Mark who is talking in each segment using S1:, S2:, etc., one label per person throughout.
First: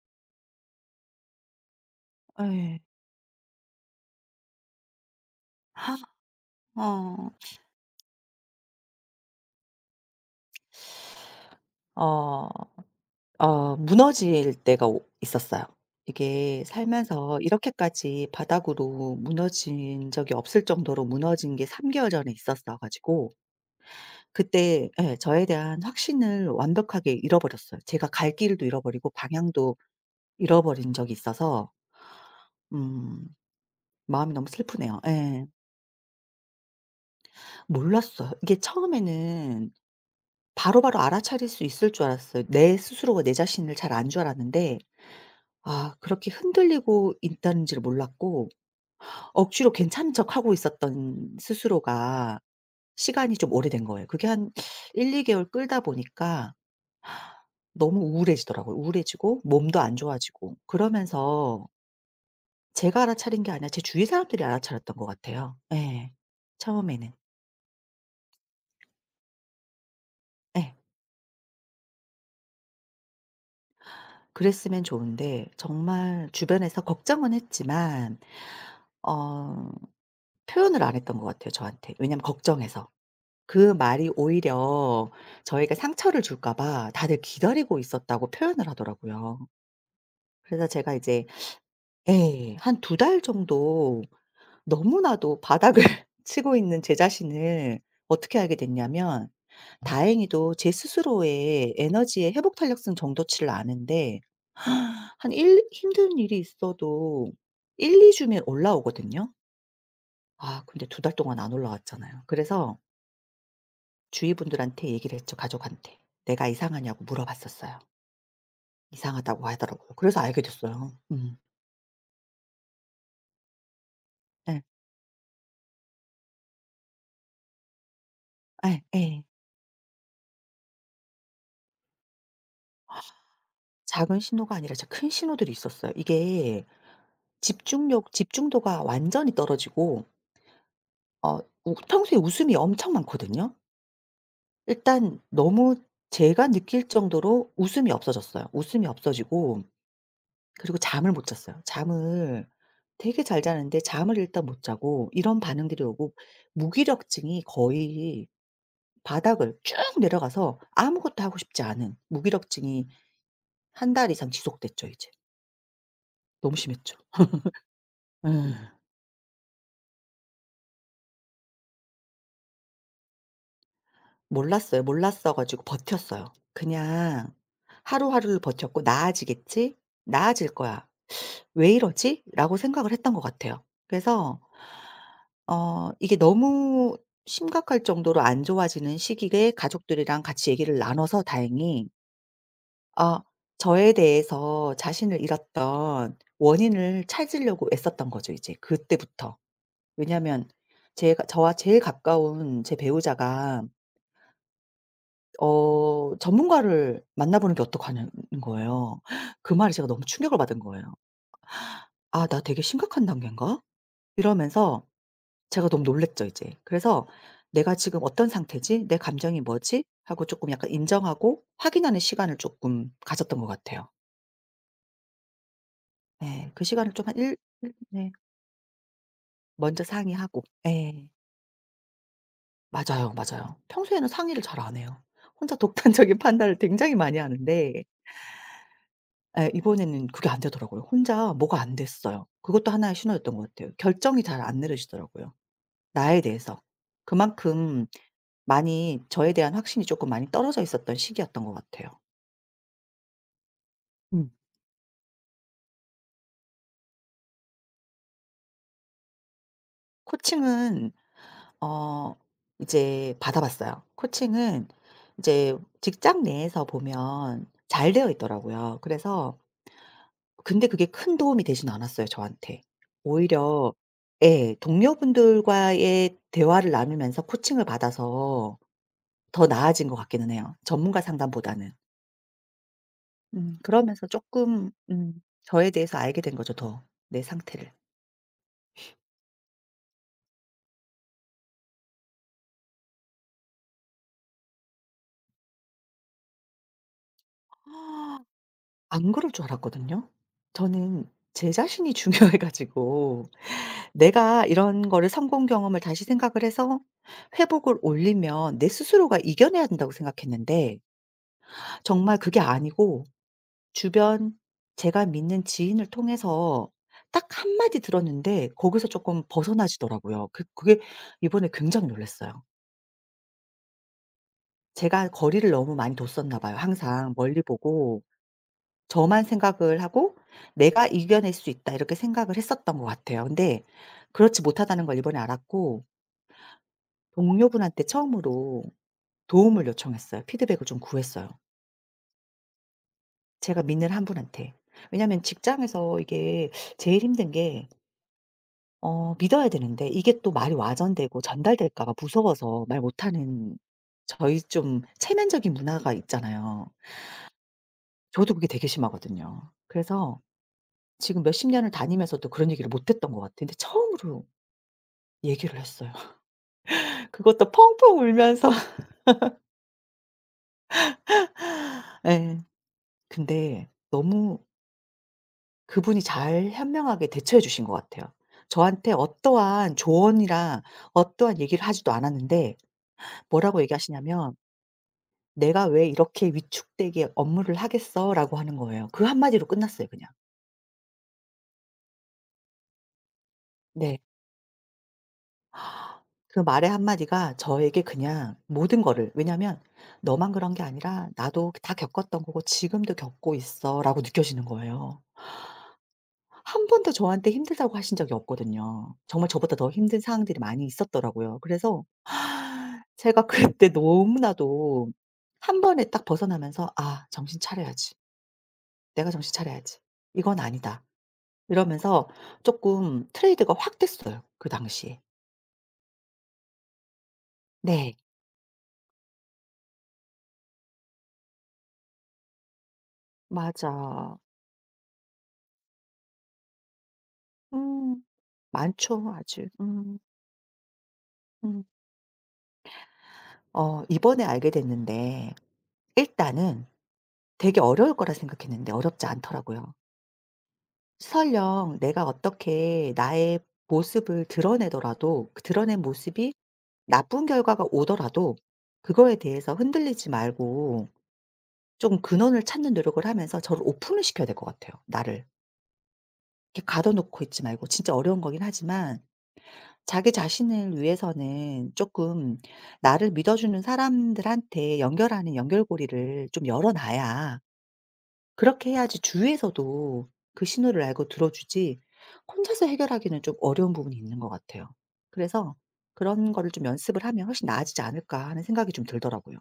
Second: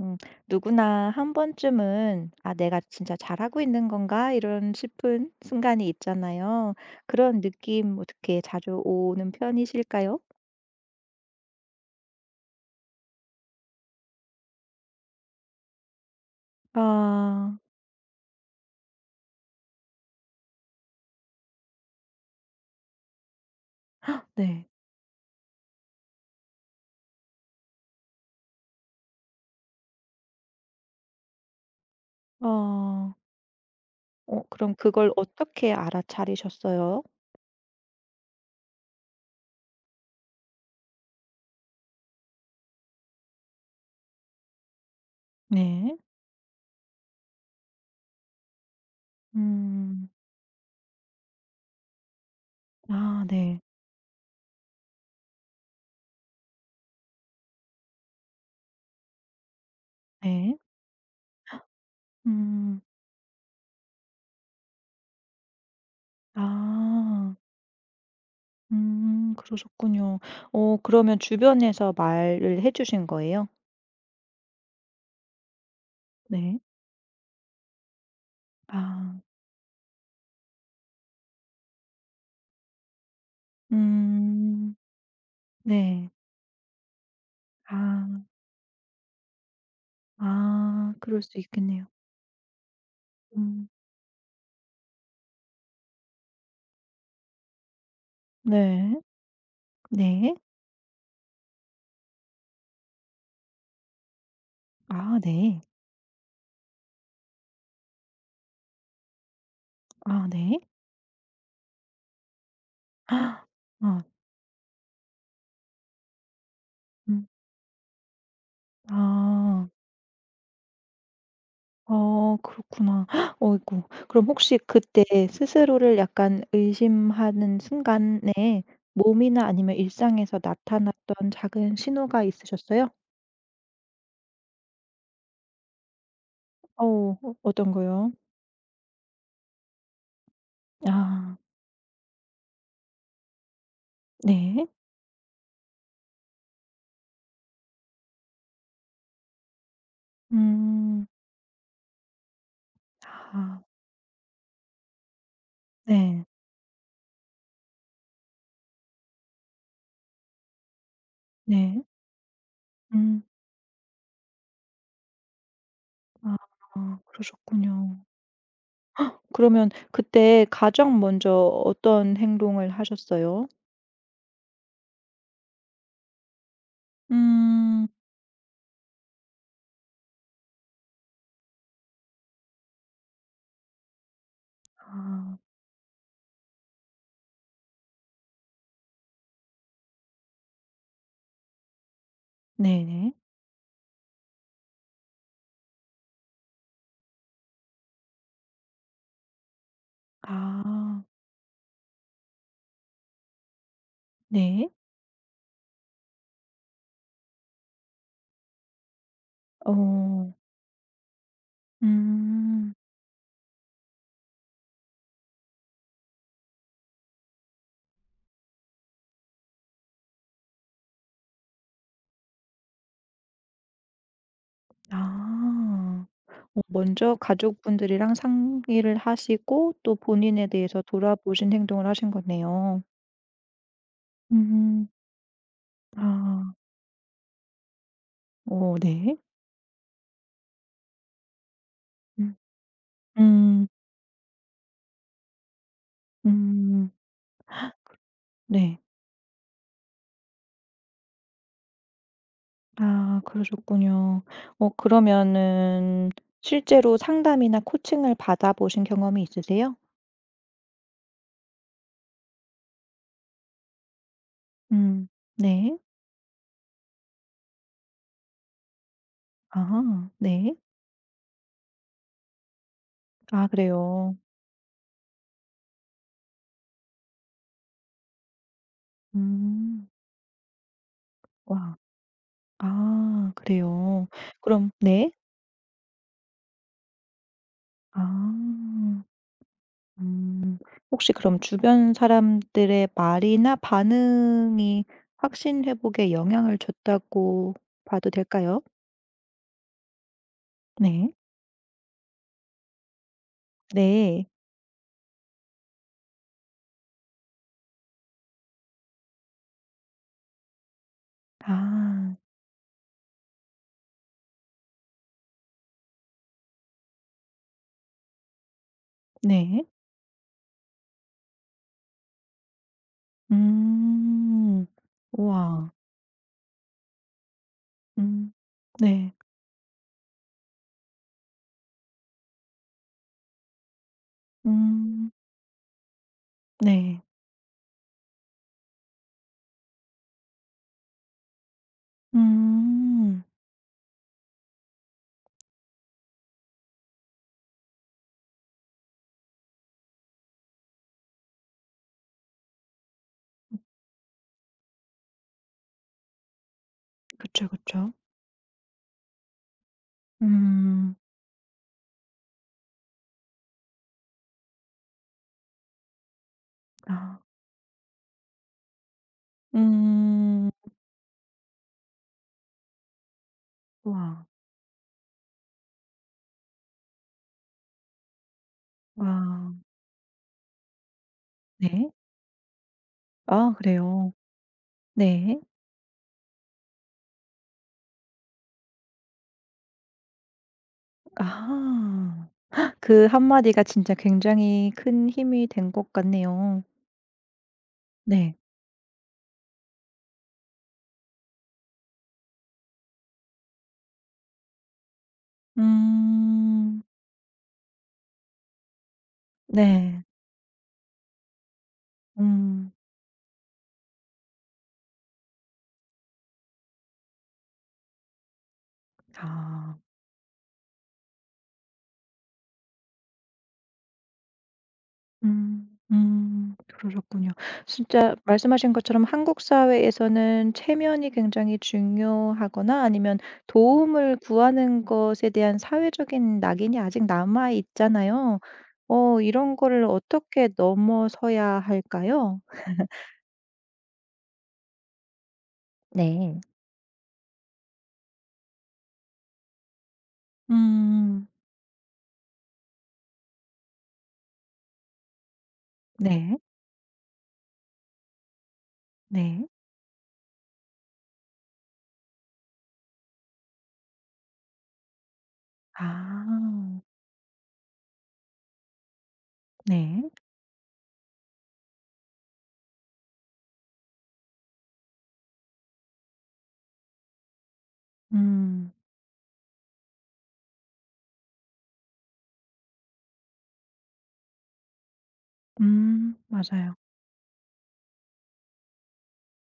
S1: 음, 누구나 한 번쯤은 '아, 내가
S2: 예.
S1: 진짜 잘하고 있는 건가?' 이런 싶은 순간이 있잖아요.
S2: 어.
S1: 그런 느낌 어떻게 자주 오는 편이실까요?
S2: 어 무너질 때가 오 있었어요. 이게 살면서
S1: 아
S2: 이렇게까지 바닥으로 무너진 적이 없을 정도로 무너진 게 3개월 개월 전에 있었어 가지고
S1: 네.
S2: 그때, 예, 저에 대한 확신을 완벽하게 잃어버렸어요. 제가 갈 길도 잃어버리고 방향도 잃어버린 적이 있어서
S1: 아.
S2: 음 마음이 너무
S1: 그럼
S2: 슬프네요.
S1: 그걸
S2: 예.
S1: 어떻게 알아차리셨어요?
S2: 몰랐어요. 이게 처음에는 바로바로 알아차릴 수 있을 줄 알았어요. 내 스스로가 내 자신을 잘 아는 줄 알았는데
S1: 네.
S2: 그렇게 흔들리고 있다는지를 몰랐고 억지로
S1: 음.
S2: 괜찮은 척하고 있었던 스스로가
S1: 아
S2: 시간이 좀
S1: 네.
S2: 오래된 거예요. 그게 한 1~2개월 개월 끌다 보니까 너무 우울해지더라고요. 우울해지고 몸도 안
S1: 네.
S2: 좋아지고 그러면서
S1: 음.
S2: 제가 알아차린 게 아니라 제 주위 사람들이 알아차렸던 것 같아요. 예. 처음에는.
S1: 아. 그러셨군요.
S2: 예.
S1: 그러면 주변에서 말을 해 주신 거예요?
S2: 그랬으면 좋은데, 정말
S1: 네.
S2: 주변에서 걱정은 했지만
S1: 아.
S2: 어 표현을 안 했던 것 같아요, 저한테. 왜냐면 걱정해서. 그 말이
S1: 음.
S2: 오히려 저에게
S1: 네.
S2: 상처를 줄까 봐 다들 기다리고
S1: 아.
S2: 있었다고 표현을 하더라고요. 그래서
S1: 아
S2: 제가
S1: 그럴
S2: 이제,
S1: 수 있겠네요.
S2: 예, 한 두 달
S1: 음
S2: 정도 너무나도 바닥을 치고 있는 제 자신을 어떻게 알게
S1: 네.
S2: 됐냐면,
S1: 네.
S2: 다행히도 제 스스로의 에너지의 회복 탄력성 정도치를 아는데
S1: 아
S2: 한
S1: 네.
S2: 일 힘든 일이 있어도 1~2주 주면 올라오거든요.
S1: 아 네.
S2: 근데 두 달 동안 안 올라왔잖아요. 그래서
S1: 아
S2: 주위 분들한테 얘기를 했죠, 가족한테. "내가 이상하냐."고
S1: 음.
S2: 물어봤었어요. 이상하다고
S1: 아.
S2: 하더라고요. 그래서 알게 됐어요. 음.
S1: 그렇구나. 헉, 어이구. 그럼 혹시
S2: 예.
S1: 그때 스스로를 약간 의심하는 순간에
S2: 예. 예.
S1: 몸이나 아니면 일상에서 나타났던 작은 신호가 있으셨어요?
S2: 작은 신호가 아니라 진짜 큰 신호들이 있었어요. 이게
S1: 어 어떤
S2: 집중력
S1: 거요?
S2: 집중도가 완전히 떨어지고
S1: 아
S2: 어 우 평소에 웃음이 엄청 많거든요.
S1: 네.
S2: 일단 너무 제가 느낄 정도로 웃음이 없어졌어요. 웃음이 없어지고 그리고
S1: 음.
S2: 잠을 못 잤어요. 잠을 되게 잘
S1: 아
S2: 자는데 잠을 일단 못 자고 이런 반응들이 오고
S1: 네.
S2: 무기력증이 거의 바닥을 쭉 내려가서 아무것도 하고 싶지
S1: 네.
S2: 않은 무기력증이
S1: 음.
S2: 한 달 이상 지속됐죠 이제.
S1: 아
S2: 너무 심했죠.
S1: 그러셨군요.
S2: 음.
S1: 그러면 그때 가장 먼저 어떤 행동을 하셨어요?
S2: 몰랐어요. 몰랐어 가지고 버텼어요. 그냥
S1: 음.
S2: 하루하루를 버텼고 '나아지겠지. 나아질 거야. 왜 이러지?'라고 생각을 했던 것 같아요. 그래서
S1: 아
S2: 이게 너무 심각할 정도로 안 좋아지는 시기에 가족들이랑 같이 얘기를 나눠서 다행히
S1: 네네.
S2: 아 저에 대해서 자신을 잃었던 원인을 찾으려고 애썼던 거죠 이제 그때부터. 왜냐하면
S1: 아
S2: 제가, 저와 제일 가까운 제 배우자가
S1: 네.
S2: 전문가를 만나보는 게 어떡하는 거예요. 그 말에 제가 너무
S1: 어.
S2: 충격을 받은 거예요. '아 나 되게
S1: 음.
S2: 심각한 단계인가?' 이러면서 제가 너무 놀랐죠 이제. 그래서 '내가 지금 어떤 상태지? 내 감정이 뭐지?' 하고 조금 약간 인정하고 확인하는 시간을 조금 가졌던 것 같아요.
S1: 아.
S2: 네, 그 시간을 좀 한
S1: 먼저
S2: 일 일 네.
S1: 가족분들이랑 상의를 하시고
S2: 먼저
S1: 또
S2: 상의하고.
S1: 본인에 대해서
S2: 예.
S1: 돌아보신 행동을 하신 거네요.
S2: 맞아요, 맞아요. 평소에는 상의를 잘 안
S1: 음.
S2: 해요. 혼자 독단적인
S1: 아.
S2: 판단을 굉장히 많이 하는데
S1: 어 네.
S2: 예, 이번에는 그게 안 되더라고요. 혼자 뭐가 안 됐어요.
S1: 음.
S2: 그것도 하나의 신호였던 것
S1: 음.
S2: 같아요. 결정이 잘 안 내려지더라고요, 나에 대해서.
S1: 음.
S2: 그만큼
S1: 네.
S2: 많이 저에 대한 확신이 쪼끔 많이 떨어져 있었던 시기였던 것 같아요.
S1: 아 그러셨군요.
S2: 음.
S1: 그러면은 실제로 상담이나 코칭을 받아보신 경험이 있으세요?
S2: 코칭은 어 이제 받아 봤어요. 코칭은
S1: 음.
S2: 이제
S1: 네.
S2: 직장 내에서 보면 잘 되어 있더라고요. 그래서
S1: 아 네.
S2: 근데 그게 큰 도움이 되진 않았어요 저한테.
S1: 아
S2: 오히려
S1: 그래요.
S2: 예 동료분들과의 대화를 나누면서 코칭을 받아서 더
S1: 음.
S2: 나아진 것 같기는 해요, 전문가 상담보다는.
S1: 와. 아
S2: 그러면서
S1: 그래요.
S2: 쪼끔
S1: 그럼 네.
S2: 저에 대해서 알게 된 거죠 더 내 상태를.
S1: 아. 음. 혹시 그럼 주변 사람들의 말이나 반응이 확신 회복에 영향을 줬다고 봐도 될까요?
S2: 안 그럴 줄 알았거든요. 저는
S1: 네.
S2: 제 자신이 중요해 가지고
S1: 네.
S2: 내가 이런 거를 성공 경험을 다시 생각을 해서 회복을 올리면 내 스스로가 이겨내야 된다고 생각했는데
S1: 아.
S2: 정말 그게 아니고 주변 제가 믿는 지인을 통해서 딱 한 마디 들었는데 거기서 쪼끔
S1: 네.
S2: 벗어나시더라고요. 그게 이번에 굉장히 놀랐어요.
S1: 음.
S2: 제가 거리를
S1: 우와.
S2: 너무 많이 뒀었나 봐요 항상 멀리 보고.
S1: 음. 네.
S2: 저만 생각을 하고 '내가 이겨낼 수 있다.' 이렇게 생각을 했었던 것 같아요. 근데 그렇지 못하다는 걸
S1: 음.
S2: 이번에 알았고
S1: 네.
S2: 동료분한테 처음으로 도움을 요청했어요. 피드백을 좀 구했어요,
S1: 음.
S2: 제가 믿는 한 분한테. 왜냐하면 직장에서 이게 제일 힘든 게 믿어야 되는데 이게 또 말이 와전되고 전달될까 봐 무서워서 말 못하는 저희 좀 체면적인 문화가 있잖아요.
S1: 그쵸, 그쵸.
S2: 저도 그게 되게 심하거든요. 그래서
S1: 음.
S2: 지금 몇십 년을 다니면서도 그런 얘기를 못 했던 것 같아요. 근데 처음으로 얘기를 했어요.
S1: 아.
S2: 그것도 펑펑 울면서
S1: 음.
S2: 예. 근데
S1: 우와.
S2: 너무 그분이 잘 현명하게 대처해 주신 것 같아요. 저한테
S1: 와.
S2: 어떠한 조언이랑 어떠한 얘기를 하지도
S1: 네.
S2: 않았는데
S1: 아
S2: 뭐라고
S1: 그래요?
S2: 얘기하시냐면
S1: 네.
S2: "내가 왜 이렇게 위축되게 업무를 하겠어?"라고 하는 거예요. 그 한마디로 끝났어요 그냥.
S1: 아. 그 한마디가 진짜
S2: 네.
S1: 굉장히 큰 힘이 된 것
S2: 그
S1: 같네요.
S2: 말의 한마디가 저에게 그냥
S1: 네.
S2: 모든 거를, 왜냐면 "너만 그런 게 아니라 나도 다 겪었던 거고 지금도 겪고 있어."라고 느껴지는 거예요. 한
S1: 음.
S2: 번도 저한테 힘들다고 하신 적이 없거든요. 정말 저보다 더 힘든
S1: 네.
S2: 상황들이 많이 있었더라고요. 그래서
S1: 음.
S2: 제가 그때 너무나도 한 번에 딱 벗어나면서 '아 정신 차려야지. 내가 정신
S1: 아.
S2: 차려야지. 이건 아니다.' 이러면서 쪼끔 트레이드가 확 됐어요 그 당시에.
S1: 음. 음. 그러셨군요.
S2: 네.
S1: 진짜 말씀하신 것처럼 한국 사회에서는 체면이 굉장히 중요하거나 아니면 도움을
S2: 맞아.
S1: 구하는 것에 대한 사회적인 낙인이 아직 남아
S2: 음.
S1: 있잖아요.
S2: 많죠 아직.
S1: 이런 거를
S2: 음.
S1: 어떻게 넘어서야
S2: 음.
S1: 할까요?
S2: 이번에 알게 됐는데
S1: 네.
S2: 일단은 되게 어려울 거라 생각했는데 어렵지 않더라고요.
S1: 음.
S2: 설령 내가 어떻게 나의 모습을 드러내더라도 그 드러낸 모습이
S1: 네.
S2: 나쁜 결과가 오더라도 그거에
S1: 네.
S2: 대해서 흔들리지 말고 좀 근원을 찾는 노력을 하면서 저를 오픈을 시켜야 될 것 같아요, 나를. 이렇게
S1: 아.
S2: 가둬 놓고 있지 말고, 진짜 어려운 거긴 하지만
S1: 네.
S2: 자기 자신을 위해서는 조금 나를 믿어주는 사람들한테 연결하는 연결고리를 좀 열어 놔야, 그렇게
S1: 음.
S2: 해야지 주위에서도 그 신호를 알고 들어주지, 혼자서 해결하기는 좀 어려운 부분이 있는 것 같아요. 그래서
S1: 음.
S2: 그런 거를 좀
S1: 맞아요.
S2: 연습을 하면 훨씬 나아지지 않을까 하는 생각이 좀 들더라고요.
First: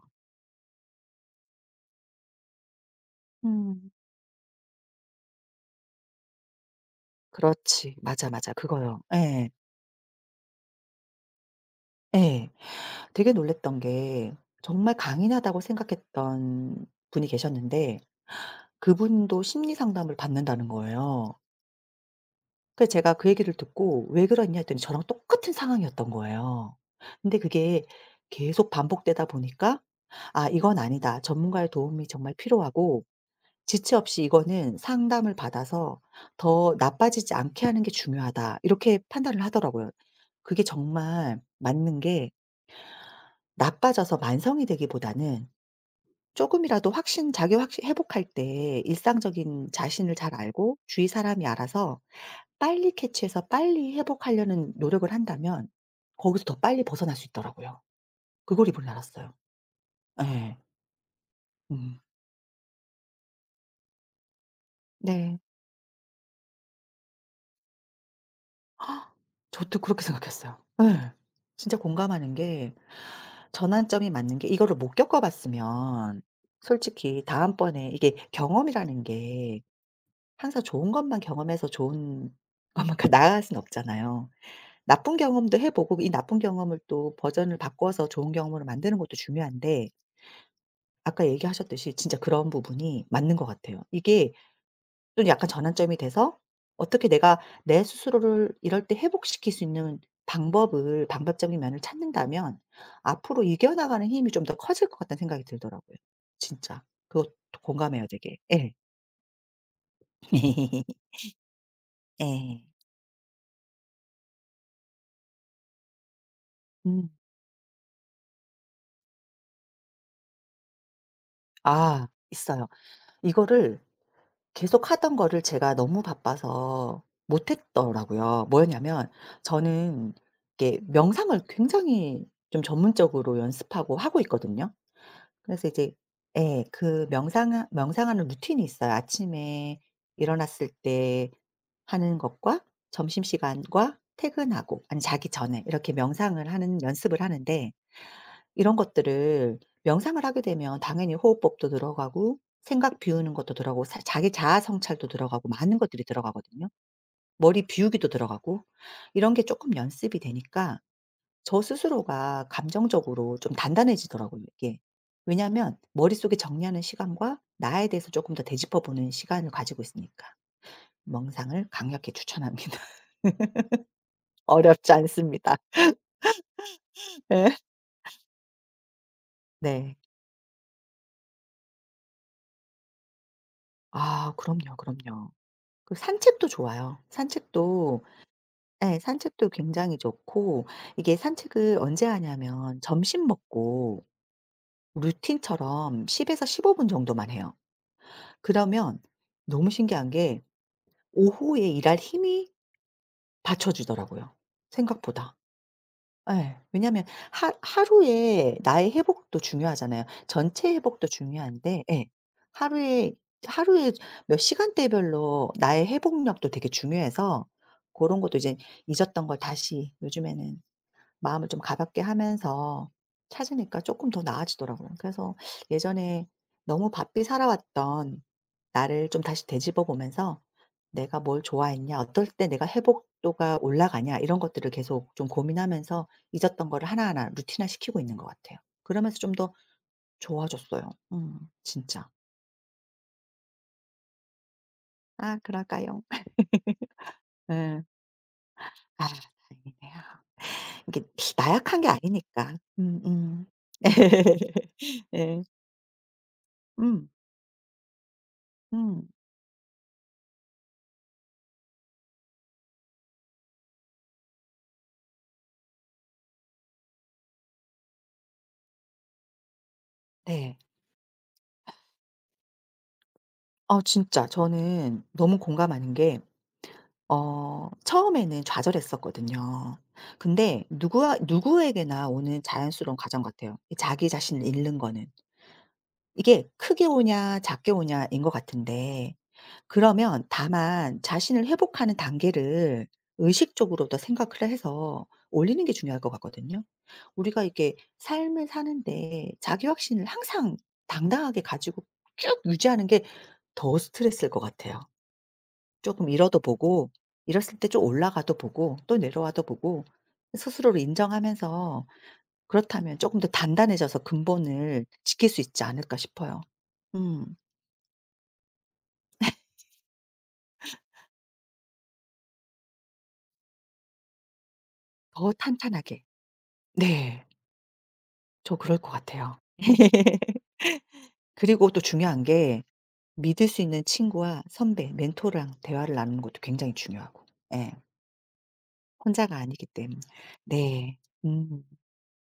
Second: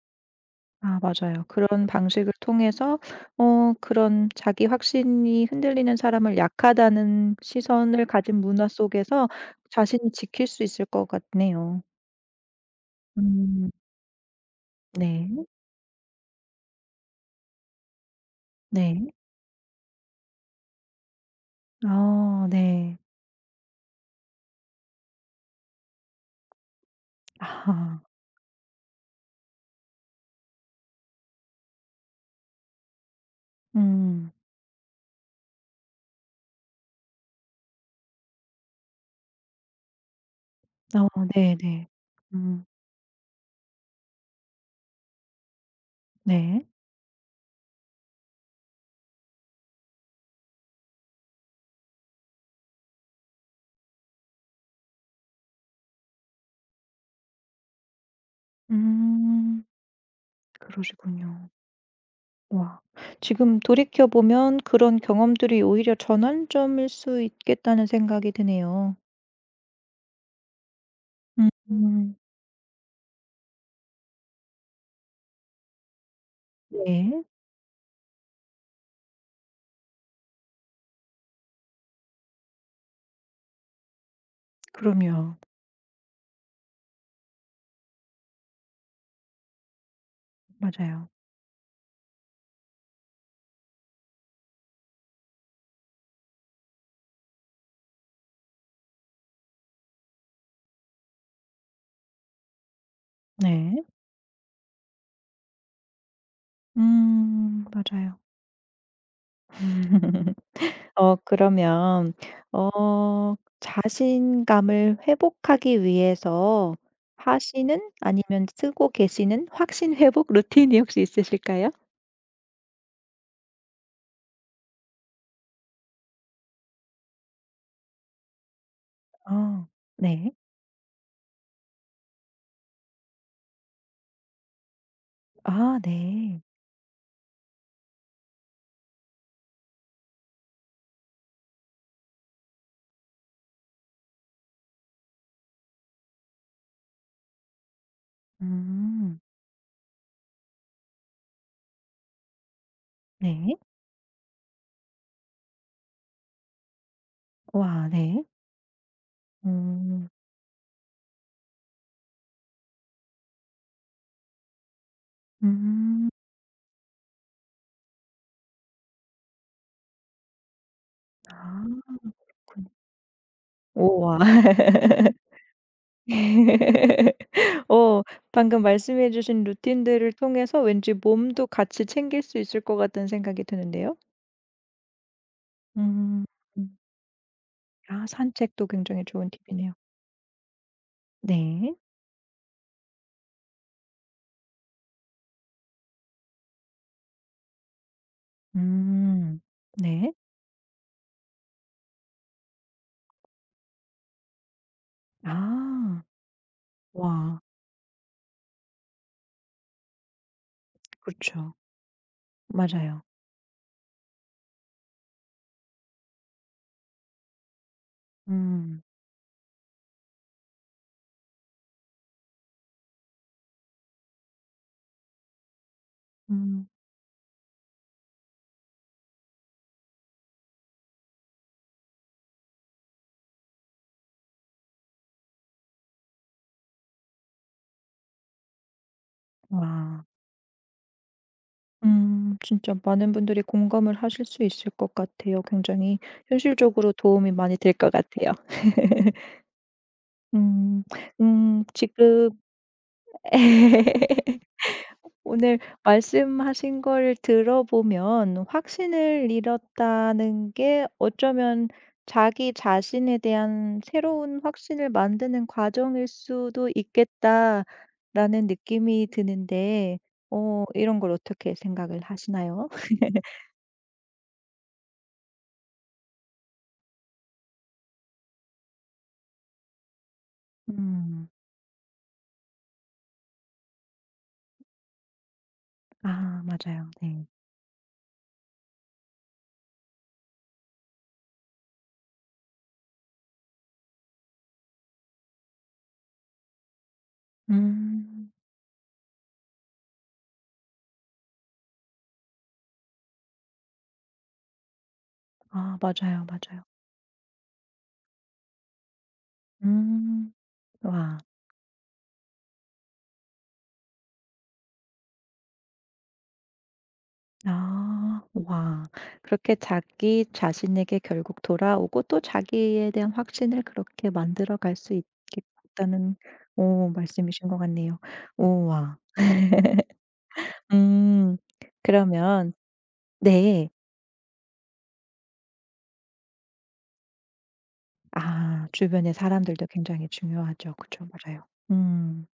S1: 아 맞아요. 그런 방식을 통해서
S2: 음.
S1: 그런 자기 확신이 흔들리는 사람을 약하다는
S2: 그렇지.
S1: 시선을
S2: 맞아,
S1: 가진
S2: 맞아.
S1: 문화
S2: 그거요.
S1: 속에서
S2: 예.
S1: 자신을 지킬 수 있을 것 같네요.
S2: 예. 되게
S1: 음
S2: 놀랐던 게 정말
S1: 네.
S2: 강인하다고 생각했던 분이 계셨는데
S1: 네.
S2: 그분도 심리 상담을 받는다는 거예요.
S1: 아
S2: 그래서
S1: 네.
S2: 제가 그 얘기를 듣고 "왜 그러냐?" 했더니 저랑 똑같은 상황이었던 거예요. 근데 그게
S1: 아
S2: 계속 반복되다 보니까 '아 이건 아니다. 전문가의 도움이 정말 필요하고 지체 없이
S1: 음.
S2: 이거는 상담을 받아서 더 나빠지지 않게 하는 게 중요하다.' 이렇게 판단을 하더라고요. 그게
S1: 어
S2: 정말
S1: 네네.
S2: 맞는 게
S1: 음
S2: 나빠져서 만성이 되기보다는 조금
S1: 네.
S2: 이라도 확신 자기 확신 회복할 때 일상적인 자신을 잘 알고 주위 사람이 알아서 빨리 캐치해서 빨리 회복하려는 노력을 한다면 거기서 더 빨리 벗어날 수 있더라고요. 그걸 이번에 알았어요.
S1: 음
S2: 예.
S1: 그러시군요.
S2: 음.
S1: 와. 지금 돌이켜 보면 그런
S2: 네.
S1: 경험들이 오히려 전환점일 수 있겠다는 생각이 드네요.
S2: 헉, 저도 그렇게 생각했어요. 예. 진짜
S1: 음
S2: 공감하는 게 전환점이 맞는 게, 이거를 못 겪어 봤으면 솔직히
S1: 네.
S2: 다음번에 이게 경험이라는 게 항상 좋은 것만 경험해서 좋은 것만 나아갈 수는 없잖아요. 나쁜
S1: 그럼요.
S2: 경험도 해 보고 이 나쁜 경험을 또 버전을 바꿔서 좋은 경험으로 만드는 것도 중요한데,
S1: 맞아요.
S2: 아까 얘기하셨듯이 진짜 그런 부분이 맞는 것 같아요. 이게 또 약간 전환점이 돼서 어떻게 내가 내 스스로를 이럴 때 회복시킬 수 있는 방법을, 방법적인 면을 찾는다면 앞으로
S1: 네.
S2: 이겨나가는 힘이 좀 더 커질 것 같다는 생각이 들더라고요. 진짜. 그것도 공감해요
S1: 맞아요.
S2: 되게. 예.
S1: 그러면
S2: 예.
S1: 어 자신감을 회복하기 위해서
S2: 음.
S1: 하시는 아니면 쓰고 계시는 확신 회복 루틴이 혹시 있으실까요?
S2: 아 있어요. 이거를 계속 하던 거를 제가 너무 바빠서 못 했더라고요. 뭐였냐면
S1: 어
S2: 저는 이
S1: 네.
S2: 게 명상을 굉장히 좀 전문적으로 연습하고 하고 있거든요. 그래서
S1: 아
S2: 이제
S1: 네.
S2: 예. 그 명상, 명상하는 루틴이 있어요. 아침에 일어났을 때 하는 것과 점심시간과 퇴근하고, 아니 자기 전에 이렇게 명상을 하는 연습을 하는데 이런
S1: 음
S2: 것들을, 명상을 하게 되면 당연히 호흡법도 들어가고 생각 비우는 것도
S1: 네.
S2: 들어가고 사 자기 자아 성찰도 들어가고 많은 것들이 들어가거든요. 머리
S1: 와
S2: 비우기도
S1: 네.
S2: 들어가고 이런 게 조금
S1: 음.
S2: 연습이 되니까 저 스스로가 감정적으로 좀 단단해지더라고요 이게. 왜냐하면
S1: 음.
S2: 머릿속에 정리하는 시간과 나에 대해서 조금 더 되짚어 보는 시간을 가지고 있으니까.
S1: 아
S2: 명상을 강력히
S1: 그렇군요.
S2: 추천합니다.
S1: 우와.
S2: 어렵지 않습니다. 네.
S1: 어 방금 말씀해 주신
S2: 네.
S1: 루틴들을 통해서 왠지 몸도 같이 챙길 수 있을 것 같다는 생각이 드는데요.
S2: 아 그럼요, 그럼요. 그
S1: 음.
S2: 산책도
S1: 음.
S2: 좋아요. 산책도
S1: 아 산책도
S2: 네,
S1: 굉장히 좋은
S2: 산책도
S1: 팁이네요.
S2: 굉장히 좋고 이게
S1: 네.
S2: 산책을 언제 하냐면 점심 먹고 루틴처럼 10 에서 15분 정도만 해요. 그러면
S1: 음.
S2: 너무 신기한
S1: 네.
S2: 게 오후에 일할 힘이 받쳐주더라고요, 생각보다.
S1: 아.
S2: 예. 왜냐하면
S1: 와.
S2: 하 하루에 나의 회복도 중요하잖아요. 전체 회복도
S1: 그렇죠.
S2: 중요한데, 예.
S1: 맞아요.
S2: 하루에, 하루에 몇 시간대별로 나의 회복력도 되게 중요해서 그런 것도 이제
S1: 음.
S2: 잊었던 걸 다시, 요즘에는 마음을 좀 가볍게 하면서 찾으니까 조금 더 나아지더라고요. 그래서 예전에
S1: 음.
S2: 너무 바삐 살아왔던 나를 좀 다시 되짚어 보면서 '내가 뭘 좋아했냐? 어떨 때 내가 회복도가 올라가냐?' 이런 것들을 계속 좀 고민하면서 잊었던 거를 하나하나 루틴화시키고 있는 것 같아요. 그러면서 좀 더
S1: 와.
S2: 좋아졌어요. 진짜.
S1: 진짜 많은 분들이 공감을 하실 수 있을 것
S2: 아
S1: 같아요.
S2: 그럴까요?
S1: 굉장히 현실적으로 도움이 많이 될
S2: 예.
S1: 것 같아요.
S2: 아 다행이네요.
S1: 음.
S2: 이게 나약한 게
S1: 지금
S2: 아니니까. 음음. 예.
S1: 오늘 말씀하신
S2: 음.
S1: 걸 들어보면
S2: 음.
S1: 확신을 잃었다는 게 어쩌면 자기 자신에 대한 새로운 확신을 만드는 과정일 수도 있겠다라는 느낌이 드는데
S2: 네.
S1: 이런 걸 어떻게 생각을 하시나요?
S2: 어 진짜 저는 너무 공감하는 게 처음에는 좌절했었거든요. 근데 누구
S1: 음.
S2: 누구에게나 오는 자연스러운 과정 같아요, 이 자기 자신을 잃는 거는.
S1: 아
S2: 이게
S1: 맞아요.
S2: 크게
S1: 네.
S2: 오냐 작게 오냐인 것 같은데 그러면 다만 자신을 회복하는 단계를 의식적으로도 생각을 해서 올리는 게 중요할 것 같거든요. 우리가 이게
S1: 음.
S2: 삶을 사는데 자기 확신을 항상 당당하게 가지고 쭉 유지하는 게 더 스트레스일 것 같아요.
S1: 아
S2: 조금
S1: 맞아요,
S2: 잃어도
S1: 맞아요.
S2: 보고 잃었을 때 좀 올라가도 보고 또 내려와도 보고
S1: 음.
S2: 스스로를
S1: 와.
S2: 인정하면서 그렇다면 조금 더 단단해져서 근본을 지킬 수 있지 않을까 싶어요. 음.
S1: 아. 와. 그렇게 자기 자신에게 결국 돌아오고 또 자기에 대한 확신을 그렇게 만들어갈 수
S2: 더 탄탄하게.
S1: 있겠다는 오
S2: 네.
S1: 말씀이신 것 같네요.
S2: 저
S1: 오
S2: 그럴 것
S1: 와
S2: 같아요.
S1: 음.
S2: 그리고 또 중요한
S1: 그러면
S2: 게 믿을 수
S1: 네.
S2: 있는 친구와 선배, 멘토랑 대화를 나누는 것도 굉장히 중요하고. 예.
S1: 아 주변의
S2: 혼자가 아니기
S1: 사람들도
S2: 때문에.
S1: 굉장히 중요하죠.
S2: 네.
S1: 그쵸. 맞아요.
S2: 음.
S1: 음.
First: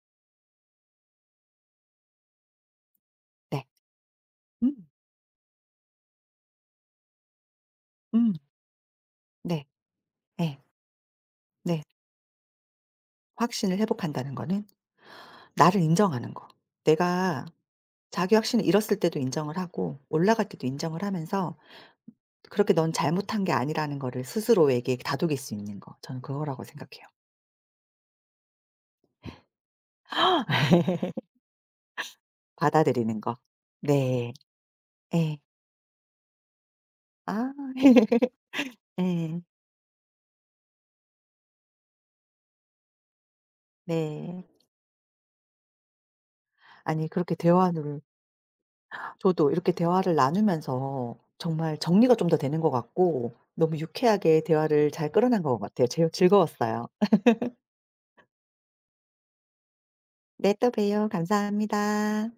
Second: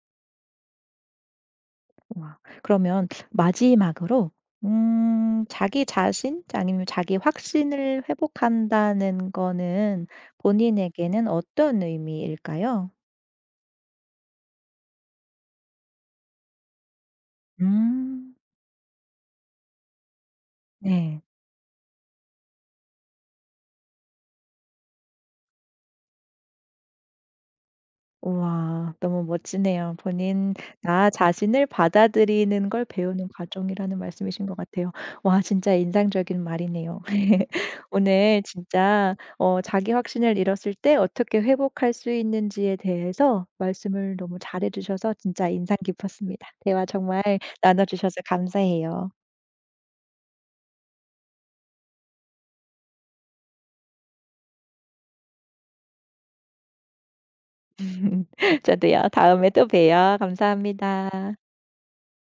S1: 와 그러면
S2: 네.
S1: 마지막으로
S2: 음.
S1: 자기 자신 아니면 자기 확신을
S2: 음.
S1: 회복한다는
S2: 네.
S1: 거는
S2: 예. 네.
S1: 본인에게는 어떤
S2: 네.
S1: 의미일까요?
S2: 확신을 회복한다는 거는 나를 인정하는 거. 내가 자기
S1: 음.
S2: 확신을 잃었을 때도 인정을 하고 올라갈 때도 인정을
S1: 네.
S2: 하면서 그렇게 '넌 잘못한 게 아니라는 거를 스스로에게 다독일 수 있는 거.' 저는 그거라고 생각해요.
S1: 우와 너무 멋지네요. 본인 나 자신을 받아들이는 걸
S2: 받아들이는
S1: 배우는
S2: 거.
S1: 과정이라는
S2: 네.
S1: 말씀이신 것 같아요.
S2: 예.
S1: 와 진짜 인상적인 말이네요.
S2: 아.
S1: 오늘 진짜
S2: 예.
S1: 자기 확신을 잃었을 때 어떻게 회복할 수 있는지에 대해서 말씀을 너무
S2: 네.
S1: 잘해 주셔서 진짜 인상 깊었습니다. 대화
S2: 아니
S1: 정말
S2: 그렇게
S1: 나눠
S2: 대화를,
S1: 주셔서 감사해요.
S2: 저도 이렇게 대화를 나누면서 정말 정리가 좀 더 되는 것 같고 너무 유쾌하게 대화를 잘 끌어낸 것 같아요. 제일 즐거웠어요.
S1: 저도요. 다음에 또 봬요.
S2: 네, 또 봬요.
S1: 감사합니다.
S2: 감사합니다.